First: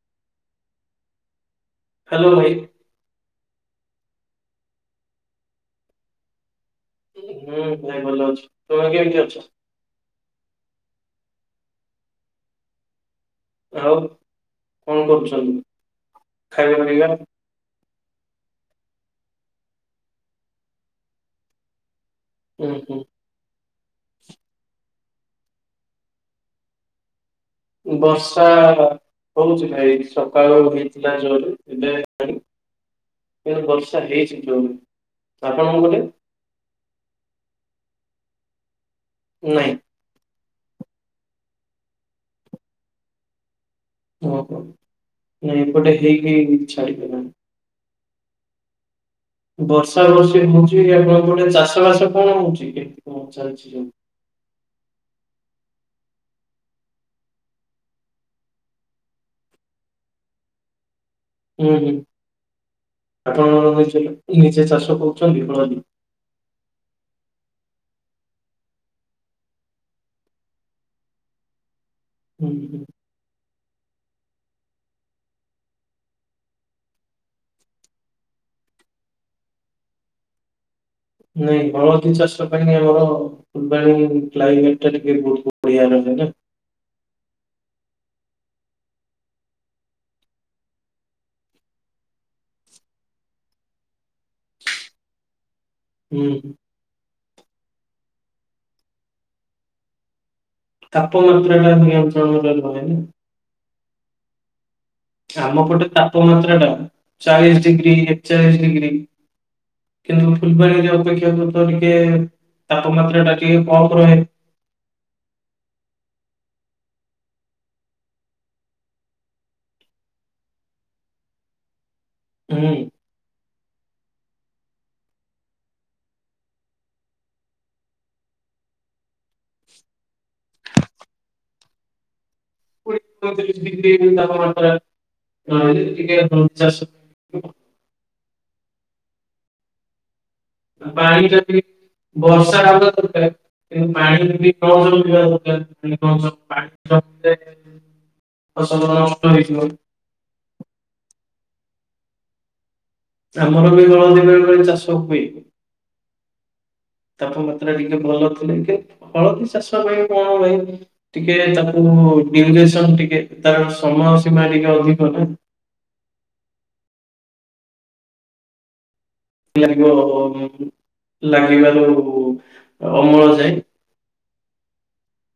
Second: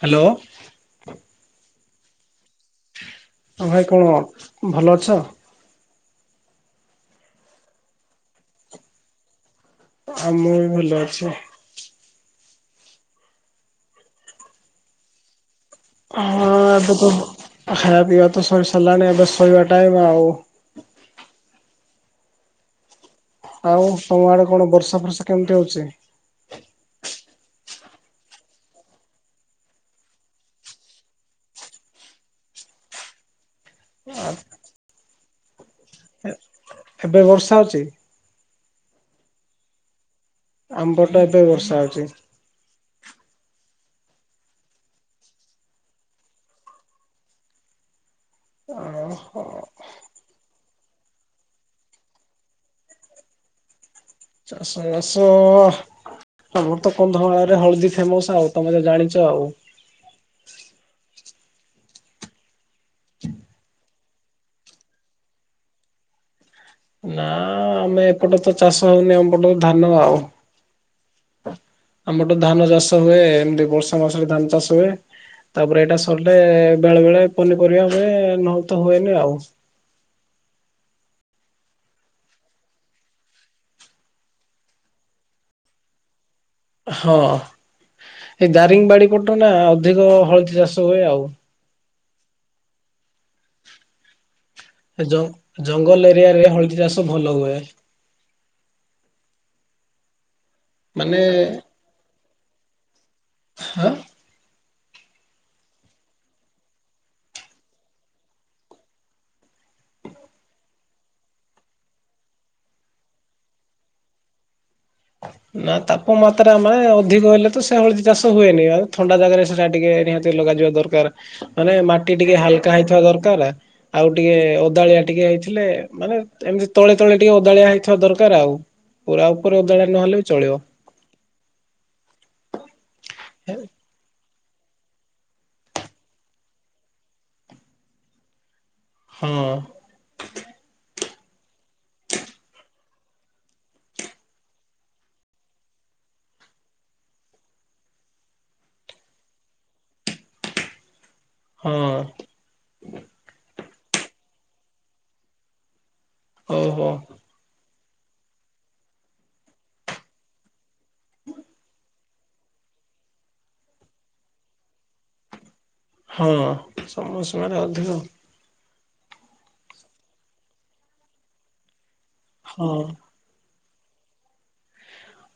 Hello? Hello ଭାଇ ଭାଇ କଣ ଭଲ ଅଛ? ହୁଁ ଭାଇ ଭଲ ଅଛ ତୁମେ ଆ କେମିତି ଅଛ? ଆଉ ମୁଁ ବି ଭଲ ଅଛି। ଆଉ କଣ କରୁଚନ୍ତି? ହଁ ଏବେତ ଆ-ଖାଇବା ପିଇବା ତ ସରିସା ସରିଲାଣି ଏବେ ଶୋଇବା ଟାଇମ୍ ଆଉ। ଉଁ ହୁଁ। କେମତି ହୋଉଚି? ବର୍ଷା ହ ହୋଉଚି ଭାଇ ସକାଳୁ ହେଇଥିଲା ଜୋରେ ଏବେ ହେଲାଣି। ଇଆଡେ ବର୍ଷା ହେଇଚି ଜୋରେ ତ ଆପଣଙ୍କ ପଟେ ଏବେ ବର୍ଷା ହୋଉଚି? ନାଇଁ। ଆମ୍ ପଟେ ଏବେ ବର୍ଷା ହୋଉଚି। ଓହୋ ନାଇଁ ଏପଟେ ହେଇକି ଛାଡ଼ିଗଲାଣି। ଆଉ ବର୍ଷା ବର୍ଷି ହୋଉଚି ଇଆଡେ କେମତି ଗୋଟେ ଚାଷ ବାସ କଣ ହୋଉଚି କେମତି କଣ ଚାଲିଚି ସେ ଚାଷବାସ ଆମର ତ କନ୍ଧମାଳରେ ହଳଦୀ ଫେମସ ଆଉ ତମେ ତ ଜାଣିଚ ଆଉ। ଉଁ ହୁଁ ଆପଣଙ୍କର ତ ଜିଲ୍ଲା ନିଜେ ଚାଷ କରୁଚନ୍ତି ହଳଦୀ? ନା ଆମେ ଏପଟେ ତ ଚାଷ ହୋଉନି ଅମ ପଟରେ ଧାନ ଆଉ। ଆମର ତ ହୁଁ ଧାନ ହୁଁ। ଚାଷ ହୁଏ ଏମତି ବର୍ଷା ମାସରେ ଧାନ ଚାଷ ହୁଏ। ତାପରେ ଏଇଟା ସରିଲେ ବେଳେ ବେଳେ ପନିପରିବା ହୁଏ ନହେଲେ ତ ହୁଏନି ଆଉ। ନାଇଁ ହଳଦୀ ଚାଷ ପାଇଁ ଆମର ଫୁଲବାଣୀ ହିଁ କ୍ଲାଇମେଟଟା ଟିକେ ବୋହୁତ ବଢିଆ ରହେ। ଆଜ୍ଞା? ହଁ। ଏଇ ଦାରିଙ୍ଗ ବାଡି ପଟରେ ନା ଅଧିକ ହଳଦୀ ଚାଷ ହୁଏ ଆଉ। ଏ ଜ-ଜଙ୍ଗଲ ହୁଁ ଏରିଆରେ ହଳଦୀ ଚାଷ ଭଲ ହୁଏ। ମାନେ ତାପମାତ୍ରାଟା ନିୟନ୍ତ୍ରଣ କରିହୁଏନି। ହାଁ? ଆମପଟେ ତାପମାତ୍ରାଟା ଚାଳିଶ ଡିଗ୍ରୀ ଏକଚାଳିଶ ଡିଗ୍ରୀ କିନ୍ତୁ ଫୁଲବାଣୀରେ ଅପେକ୍ଷାକୃତ ଟିକେ ତାପମାତ୍ରାଟା ଟିକେ କମ୍ ରହେ। ହା ନା ତାପମାତ୍ରା ମାନେ ଅଧିକ ହେଲେ ତ ସେ ହଳଦି ଚାଷ ହୁଏନି ଆଉ ଥଣ୍ଡା ଜାଗାରେ ସେଟା ଟିକେ ନିହାତି ଲଗା ଲଗାଜିବା ଦରକାର ମାନେ ମାଟି ଟିକେ ହୁଁ ହାଲକା ହେଇଥିବା ଦରକାର ଆଉ ଟିକେ ଓଦାଳିଆ ଟିକେ ହେଇଥିଲେ ମାନେ ଏମିତି ତଳେ ତଳେ ଟିକେ ଓଦାଳିଆ ହେଇଥିବା ଦରକାର ଆଉ। ପୁରା ଉପରେ ଓଦାଳିଆ ନହେଲେ ବି ଚଳିବ। ପୁଣି [inaudible] ଦେଇଦେବି ନା କଣ [unintelligible] ହଁ। ବାର [unintelligible] ବର୍ଷା ରାଗ ପାଣି କ [unintelligible] ଫସଲ ନଷ୍ଟ ହେଇିବ [unintelligible] ହଁ। ଆମର ବି ହଳଦୀ ବେଳେ ବେଳେ ଚାଷ ହୁଏ। ଓହୋ। ତାପମାତ୍ରା ଟିକେ ଭଲ ଥିଲେ ହଳଦୀ ଚାଷ ପାଇଁ କଣ ଭାଇ ଟିକେ ତାକୁ ଟିକେ ତାର ସମୟ ସୀମା ଟିକେ ଅଧିକ ନା? ହଁ ସମୟ ସୀମା ରେ ଅଧିକା। ଲ ଲାଗିଲାରୁ ହଁ ଅମଳ ଯାଏ।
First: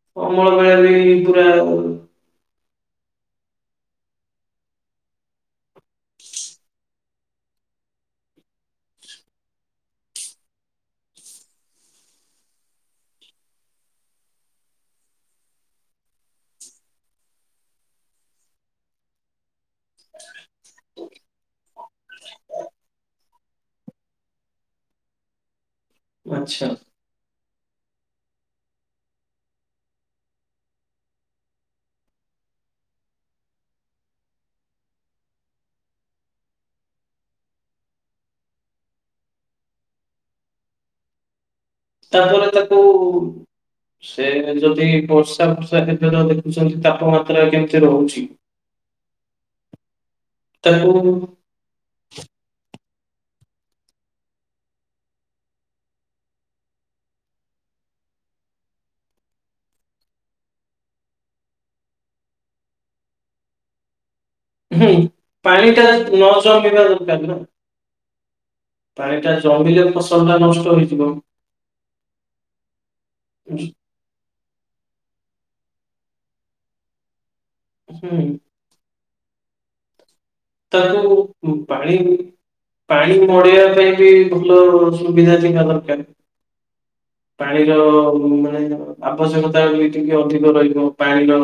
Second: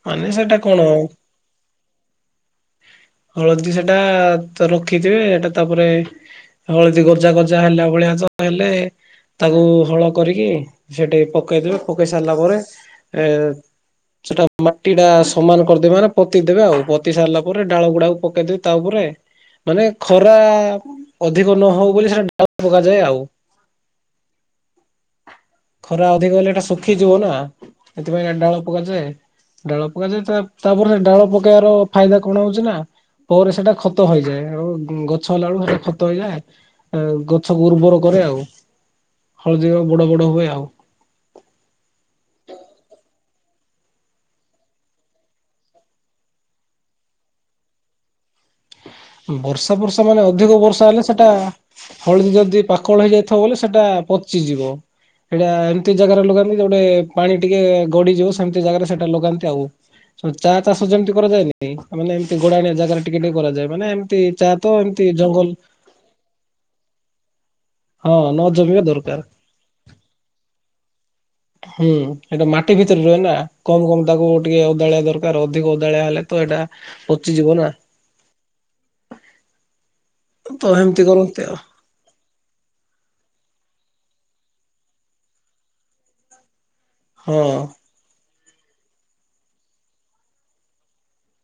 ମାନେ ଅମଳ ସେଟା ବେଳେ କଣ ବି ପୁରା ହଳଦୀ ସେଟା ରଖିଥିବେ ହେଟା ତାପରେ ହଳଦୀ ଗ- ଗଜା ଗଜା ହେଲା ଭଳିଆ ତ ହେଲେ ତାକୁ ହଳ କରିକି ସେଠି ପକେଇଦେବେ ପକେଇ ସାରିଲା ପରେ ଏ ସେଟା ମାଟି ଟା ସମାନ କରିଦେବେ ମାନେ ପୋତିଦବେ ଆଉ ପୋତି ସାରିଲା ପରେ ଡାଳ ଗୁଡାକୁ ପକେଇଦବ ତା ଉପରେ ମାନେ ଖରା ଅଧିକ ନ ହଉ ବୋଲି ସେଟା ଡାଳ ପକାଯାଏ ଆଉ। ଖରା ଅଧିକ ହେଲେ ଏଟା ଆଚ୍ଛା ଶୁଖିଯିବ ନା। ସେଥିପାଇଁ ଡାଳ ପକାଯାଏ ଡାଳ ପକାଯାଏ ତାପରେ ଡାଳ ପକେଇବାର ଫାଇଦା କଣ ହଉଛି ନା ପରେ ସେଟା ଖତ ହେଇଯାଏ ଗଛ ହେଲା ବେଳକୁ ହେଟା ଖତ ହେଇଯାଏ। ଗଛକୁ ଉର୍ବର କରେ ଆଉ। ହଳଦୀଗା ବଡ ବଡ ହୁଏ ଆଉ। ତାପରେ ତାକୁ ସେ ଯଦି ବର୍ଷା ଫର୍ଷା ସେଦିନ ଦେଖୁଛନ୍ତି ତାପମାତ୍ରା କେମିତି ରହୁଚି। ବର୍ଷା ଫର୍ଷା ମାନେ ଅଧିକ ବର୍ଷା ହେଲେ ସେଟା ହଳଦୀ ଯଦି ପା କଳ ହେଇ ଯାଇଥିବ ବଲେ ସେଟା ପଚିଯିବ। ଏଇଟା ଏମିତି ଜାଗାରେ ଲଗାନ୍ତି ଯୋଉଟେ ପାଣି ଟିକେ ଗଡିଯିବ ସେମିତି ଜାଗାରେ ସେଟା ଲଗାନ୍ତି ଆଉ। ଚା ଚାଷ ଯେମିତି କରାଯାଏନିକି ମାନେ ଏମିତି ଗୋଡାଣିଆ ଜାଗାରେ ଟିକେ ଟିକେ କରାଯାଏ। ମାନେ ଏମିତି ଚା ତ ହୁଁ ଏମିତି ଜଙ୍ଗଲ ପାଣି ଟା ନ ଜମିବା ଦରକାର ନା। ହଁ ନ ଜମିବା ଦରକାର ପାଣି ଟା ଜମିଲେ ଫସଲ ଟା ନଷ୍ଟ ହେଇଯିବ। ହୁଁ ସେଇଟା ମାଟି ଭିତରେ ରୁହେ ନା କମ କମ ତାକୁ ଟିକେ ଓଦାଳିଆ ଦରକାର ଅଧିକ ଦାଳିଆ ହେଲେ ତ ଏଟା ପଚିଯିବ ନା। ହୁଁ ତ ତାର ଏମିତି କରନ୍ତି ଜଉ ଆଉ ପାଣି ପାଣି ପଡିବା ପାଇଁ ବି ଭଲ ସୁବିଧା ଥିବା ଦରକାର। ହଁ। ପାଣିର ଆବଶ୍ୟକତା ବି ଟିକେ ଅଧିକ ରହିବ ପାଣିର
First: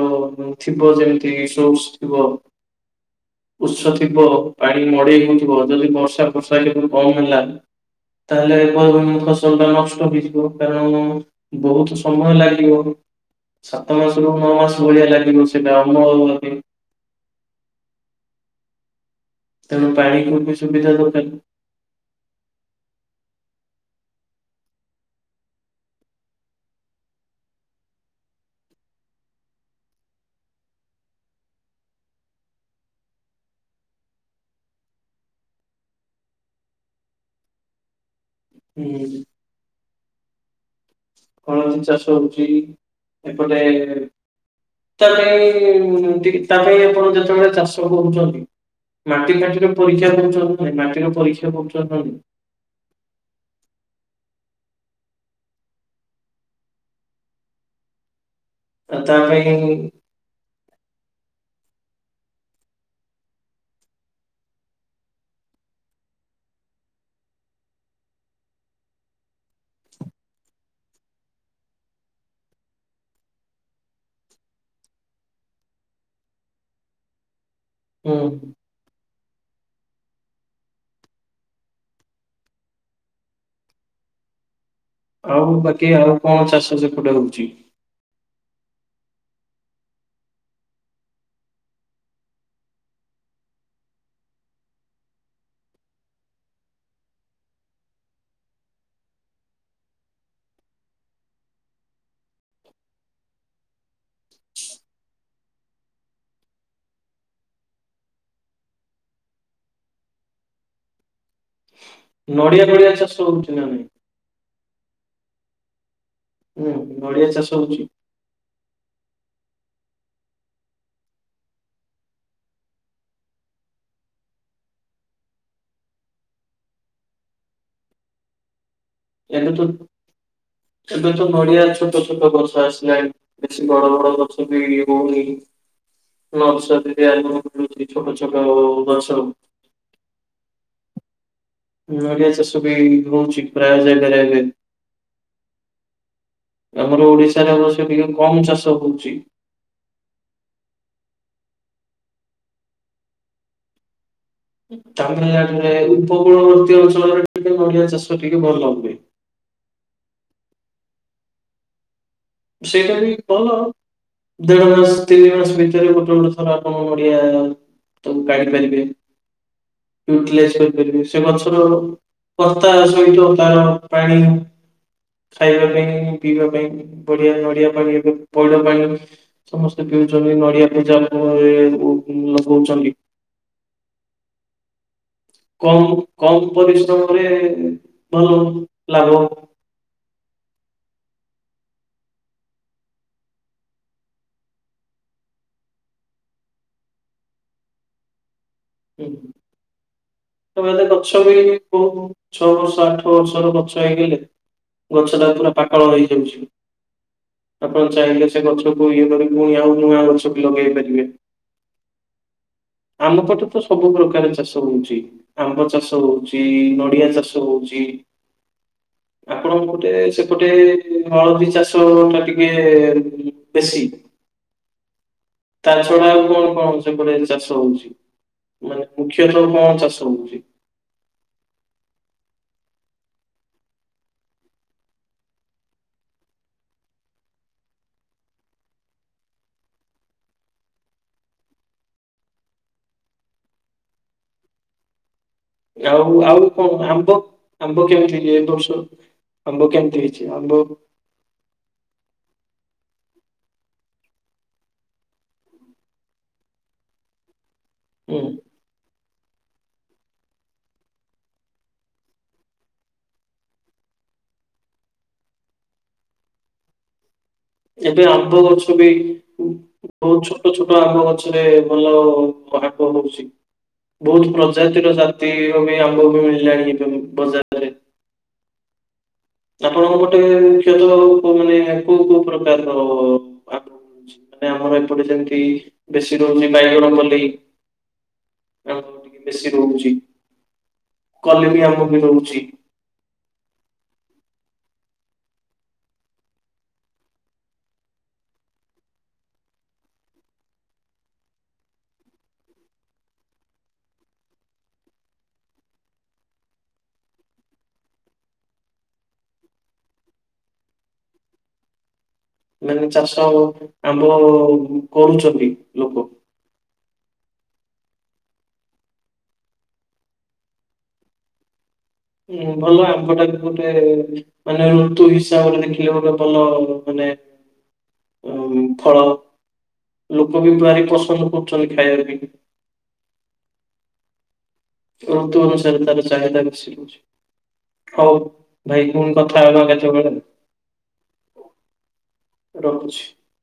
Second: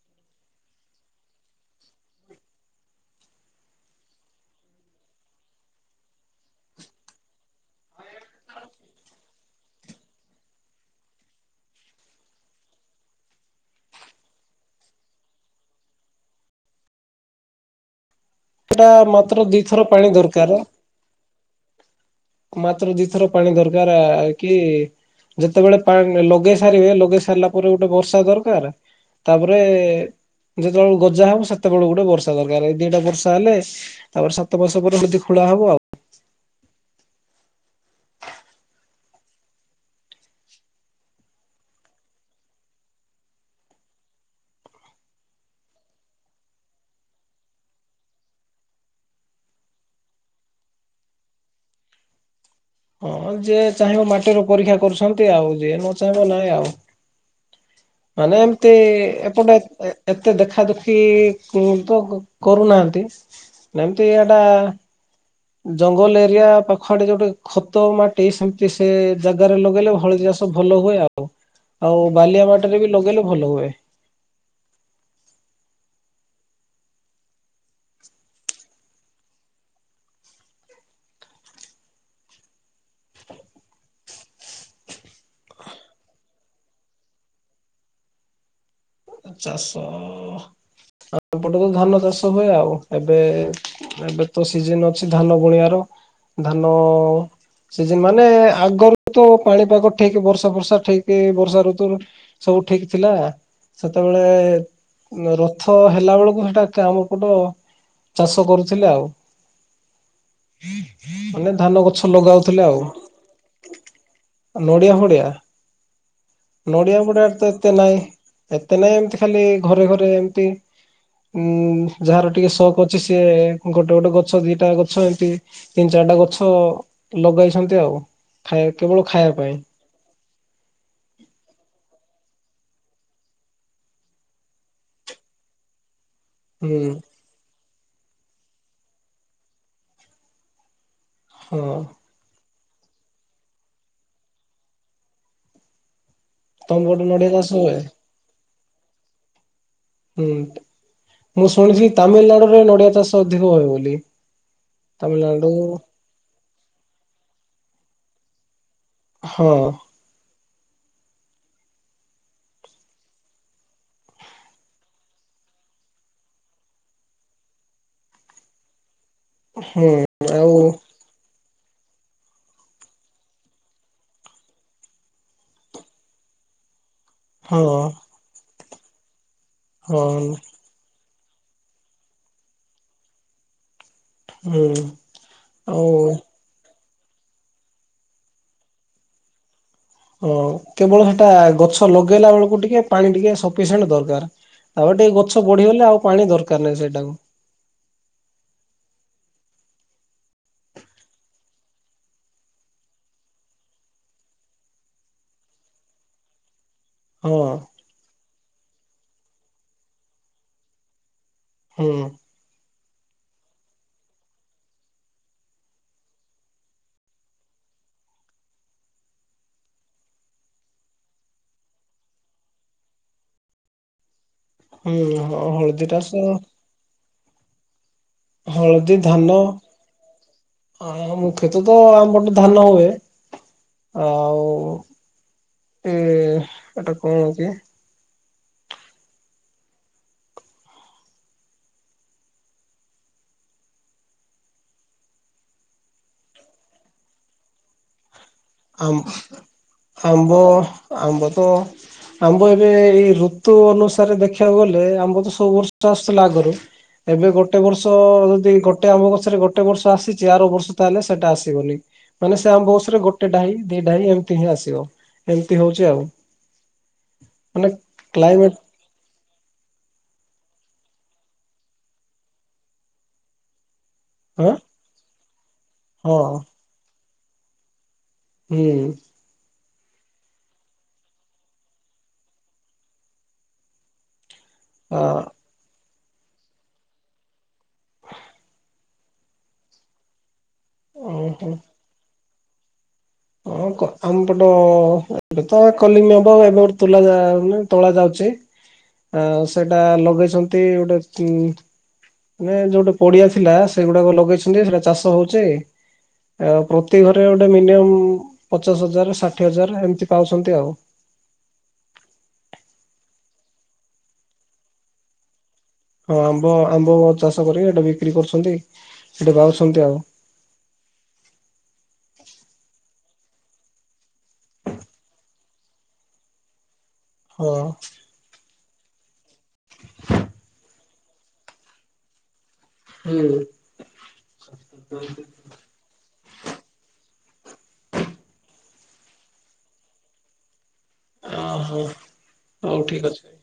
ଥିବ ଯେମିତି ସୋ ସ କୁହ? ଉତ୍ସ ଥିବ ପାଣି ମଡେଇ ହଉଥିବ ଯଦି ବର୍ଷା ଫର୍ଷା ଏବେରୁ କମ ହେଲା। ତାହେଲେ ଫସଲ ଟା ନଷ୍ଟ ହେଇଯିବ କାରଣ ବହୁତ ସମୟ ଲାଗିବ। ସାତ ମାସରୁୁ ନଅ ମାସ ଭଳିଆ ଲାଗିବ ସେଇଟା ଅମଳ ହୁଏ। ସେଟା ମାତ୍ର ଦିଥର ତେଣୁ ପାଣି ପାଣିକୁ ବି ଦରକାର ସୁବିଧା ଦରକାର। ମାତ୍ର ଦିଥର ପାଣି ଦରକାର ଆ କି? ଯେତେବେଳେ ପାଣି ଲଗେଇ ସାରିବେ ଲଗେଇ ସାରିଲା ପରେ ଗୋଟେ ବର୍ଷା ଦରକାର। ତାପରେ ଯେତେବେଳେ ଗଜା ହବ ସେତେବେଳଳେ ଗୋଟେ ବର୍ଷା ଦରକାର ଏଇ ଦିଟା ବର୍ଷା ହେଲେ ତାପରେ ସାତ ବର୍ଷ ପରେ ଯଦି ଖୋଳା ଯାହା ହବ ଆଉ। ହୁଁ କଣ ଚାଷ ହଉଛି ଏପଟେ ତା ପାଇଁ ତା ପାଇଁ ଆପଣ ଯେତେବେଳେ ଚାଷ କରୁଛନ୍ତି ମାଟି ମାଟିରେ ପରୀକ୍ଷା କରହୁଛନ୍ତି ନା ମାଟିର ପରୀକ୍ଷା କରହୁଛନ୍ତି ହଁ ଯିଏ ଚାହିଁବ ମାଟିରୁ ପରୀକ୍ଷା କରୁଛନ୍ତି ଆଉ ଯିଏ ନ ଚାହିଁବ ନାଇଁ ଆଉ ମାନେ ଏମିତି ଆଉ ତା ପାଇଁ ଏପଟେ ଏତେ ଦେଖା ଦୁଖି ତ କରୁନାହାନ୍ତି ଏମିତି ଏଇଟା ଜଙ୍ଗଲ ଏରିଆ ପାଖଆଡେ ଯୋଉଟେ ଖତ ମାଟି ସେମିତି ସେ ଜାଗାରେ ଲଗେଇଲେ ଭଳ ଯ ସବୁ ଭଲ ହୁଏ ଆଉ ଆଉ ବାଲିଆ ମାଟରେ ବି ଲଗେଇଲେ ଭଲ ହୁଏ [inaudible] ହୁଁ ଆଉ ବାକି ଆଉ କଣ ଚାଷ ସେପଟେ ହଉଛି? ଚାଷ ଆ ଏପଟେ ତ ଧାନ ଚାଷ ହୁଏ ଆଉ ଏବେ ଏବେ ତ ସିଜନି ଅଛି ଧାନ ବୁଣିବାର ଧାନ ଅ ସେ ମାନେ ଆଗରୁ ତ ପାଣିପାଗ ଠିକ ବର୍ଷା ବର୍ଷା ଠିକ ବର୍ଷା ଋତୁ ସବୁ ସବୁ ଠିକ ଥିଲା ସେତେବେଳେ ରଥ ହେଲା ବେଳକୁ ସେଟା କାମପଟ ଚାଷ କରୁଥିଲେ ଆଉ ମାନେ ଧାନ ଗ ଗଛ ନଡିଆ ଲଗାଉଥିଲେ ଆଉ ଫଡିଆ ଚାଷ ହଉଛି ନା ନାଇଁ ନଡିଆ ଫଡିଆ ହୁଁ ନଡିଆ ପଡିଆରେ ତ ଚାଷ ଏତେ ହଉଛି ନାଇଁ ଏତେ ନାଇଁ ଏମତି ଖାଲି ଘରେ ଘରେ ଏମତି ଉଁ ଯାହାର ଟିକେ ସକ୍ ଅଛି ସିଏ ଗୋଟେ ଗୋଟେ ଗଛ ଦିଟା ଗଛ ଏମତି ତିନି ଚାରି ସେଟା ଗଛ ଲଗେଇଛନ୍ତି ଆଉ ଖାଇ ଏବେ ଠୁ ତୋ ତ ଏ ତ ନଡ଼ିିଆଛଟ ଛୋଟ ଗଛ ଆସିଲାଣି ବେଶୀ ବଡ ବଡ ଗଛ ବି ଇଏ ହଉନି ଛ ହୁଁ। [unintelligible] ଛୋଟ ଛୋଟ ଓ ମାଛ ହଁ ନଡ଼ିଆ ଚାଷ ବି ହୋଉଛି ପ୍ରାୟଜାଗାରେ ବି ତମ ପଟେ ଆମର ନଡିଆ ଚାଷ ଓଡିଶାରେ ହୁଏ? ଅବଶ୍ୟ ଟିକେ କମ ଚାଷ ହଉଛି ହୁଁ ମୁଁ ଶୁଣିଛି ତାମିଲନାଡୁରେ ନଡିଆ ଚାଷ ଅଧିକ ହୁଏ ବୋଲି ତାମିଲନାଡୁ ତାମିଲନାଡୁରେ ଉପକୂଳବର୍ତ୍ତୀ ଅଞ୍ଚଳରେ ଟିକେ ନଡ଼ିଆ ଚାଷ ଟିକେ ଭଲ ହୁଏ। ହଁ ସେଇଟା ବି କହୁହଣ ଦେଢ ମାସ ତିନି ମାସ ଭିତରେ ଗୋଟେ ଗୋଟେ ଥର ଆପଣ ନଡିଆ ତ ପାଡି ପାରିବେ ହୁଁ ଆଉ [unintelligible] ପାରିବ ସେଛ ରୋଲ ପତା ସହିତ ତାର ପାଣି ଖାଇବା ପାଇଁ ପିଇବା ପାଇଁ ପଢିଆ ହଁ ନଡିଆ ପାଣି ଏବେ ପଇଡ ପାଣି ସମସ୍ତେ ହଁ ପିଉଛନ୍ତି ନଡିଆ ପୂଜା କହୁଛନ୍ତି ହୁଁ ଆଉ କମ କମ ପରିଶ୍ରମରେ ଭଲ ଲାଗ ହଁ କେବଳ ହେଟା ଗଛ ଲଗେଇଲା ବେଳକୁ ଟିକେ ପାଣି ଟିକେ ସଫିସିଏଣ୍ଟ ଦରକାର ଆଉ ଟିକେ ଗଛ ବଢିଗଲେ ଆଉ ପାଣି ଦରକାର ନାହିଁ ସେଇଟାକୁ ହୁଁ ତ ଏବେ ତ ଗଛରୁ ବି କୋଉ ଛଅ ବର୍ଷ ଆଠ ବର୍ଷର ଗଛ ହେଇଗଲେ ଗଛଟା ପୁରା ପାକଳ ହେଇଯାଉଛି ହଁ ଆପଣ ଚାହିଁଲେ ସେ ଗଛକୁ ଇଏ କରିକି ପୁଣି ଆଉ ନୂଆ ଗଛ ବି ଲଗେଇ ପାରିବେ ହୁଁ ଆମ ପଟେ ତ ସବୁ ପ୍ରକାର ଚାଷ ହଉଛି ଆମ୍ବ ଚାଷ ହଉଛି ନଡିଆ ଚାଷ ହଉଛି [inaudible] ଆପଣ ଗୋଟେ ସେପଟେ ହଳଦୀ ଚାଷ ଟା ଟିକେ ବେଶୀ ହୁଁ ତା ହଳଦୀ ଟା ଛଡା ସ ଆଉ କଣ କଣ ସେପଟେ ଚାଷ ହୋଉଛି। ହଳଦୀ ଧାନ ହଉଛି? ଆ ମୁଖ୍ୟତଃ ତ ଆମପଟେ ଧାନ ହୁଏ। ଆଉ ଏଁ ଏଟା କଣ କି? ଆଉ ଆଉ କଣ ଆମ୍ବ ଆମ୍ବ କେମିତି କିଏ। ଆମ୍ ଆମ୍ବ ଆମ୍ବ ତ ଆମ୍ବ ଏବେ ଏବେ ଏଇ ଋତୁ ଅନୁସାରେ ଦେଖିବାକୁ ଗଲେ ଆମ୍ବ ତ ସବୁ ବର୍ଷ ଆସୁଥିଲା ଆଗରୁ ଏବେ ଗୋ ଗୋଟେ ବର୍ଷ ହୁଁ। ଯଦି ଗୋଟେ ଆମ୍ବ ଗ ଛରେ ଗୋଟେ ବର୍ଷ ଆସିଚି ଆର ବର୍ଷ ତାହେଲେ ସେଟା ଆସିବନି ମାନେ ସେ ଆମ୍ବ ବର୍ଷରେ ଗୋ ଗୋଟେ ଡାହି ଦି ଡାହି ଏମିତି ହିଁ ଆସିବ ଏମିତି ହୋଉଛି ଆଉ। ମାନେ ଏବେ ଆମ୍ବ କ୍ଲାଇମେଟ ଗଛ ବି ବୋହୁତ ଛୋଟ ଛୋଟ ଆମ୍ବ ଗଛରେ ଭଲ କ ଆମ୍ବ ହୋଉଛି। ବୋହୁତ ହଁ ପ୍ରଜାତିର ଜାତିର ବି ଆମ୍ବ ହଁ ବି ମିଳିଲାଣି ଏବେ ବି ବଜାରରେ। ହୁଁ। ଆପଣଙ୍କ ପଟେ ମୁଖ୍ୟତଃ କୋଉ ମାନେ କୋଉ କୋଉ ପ୍ରକାରର ଆମ୍ବ ମିଳୁଛି? ମାନେ ଆମର ଏପଟେ ଆ ଯେମିତି ବେଶି ରୋହୁଛି ବାଇଗଣପଲେଇ। ହଁ ଟିକେ ବେଶି ରୋହୁଛି ଓହୋ କଲିମ୍ୱି ଆମ୍ବ ବି ରୋହୁଛି। ହଁ କ ଆମପଟ ଏବେ ତ କଲିମି ଆମ୍ବ ଏବେ ଗୋଟେ ତୋଲା ଯାଉନି ତୋଳା ଯାଉଛି। ଛି ଆଉ ସେଟା ଲଗେଇଛନ୍ତି ଗୋଟେ ଉଁ ମାନେ ଯୋଉଟା ପଡିଆ ଥିଲା ସେଗୁଡାକ ଲଗେଇଛନ୍ତି ସେଟା ଚାଷ ହୋଉଛି ଏ ଆଉ ପ୍ରତି ଘରେ ଗୋଟେ ମିନିୟମ୍ ପଚାଶ ହଜାର ଷାଠିଏ ହଜାର ଏମିତି ପାଉଛନ୍ତି ଆଉ। ମାନେ ଚାଷ ଆଉ ଆମ୍ବ ଆଉ କରୁଛନ୍ତି? ଲୋକ। ହଁ ଆମ୍ବ ଆମ୍ବ ବ ଚାଷ କରିକି ହେଟା ବିକ୍ରି କରୁଛନ୍ତି ସେଟା ବାହାରୁଛନ୍ତି ଆଉ। ହୁଁ ଭଲ ଆମ୍ବଟା କିନ୍ତୁ ଗୋଟେ ମାନେ ଋତୁ ହିସାବରେ ଦେଖିଲେ ଗୋଟେ ଭଲ ମାନେ ହଁ। ଉଁ, ଫଳ ଲୋକୋ ବି ପ୍ରାଏ ପସନ୍ଦ କରୁଛନ୍ତି ଖାଇବା ପେଇଁ କି। ହୁଁ। ଋତୁ ଅନୁସାରେ ତାର ଚାହିଦା ବେଶି ହୋଉଛି। ହୋଉ ଭାଇ ପୁଣି କଥା ହେବା କାଲି ସକାଳେ। ହଁ ହଁ ହୋଉ ଠିକ୍ ଅଛି।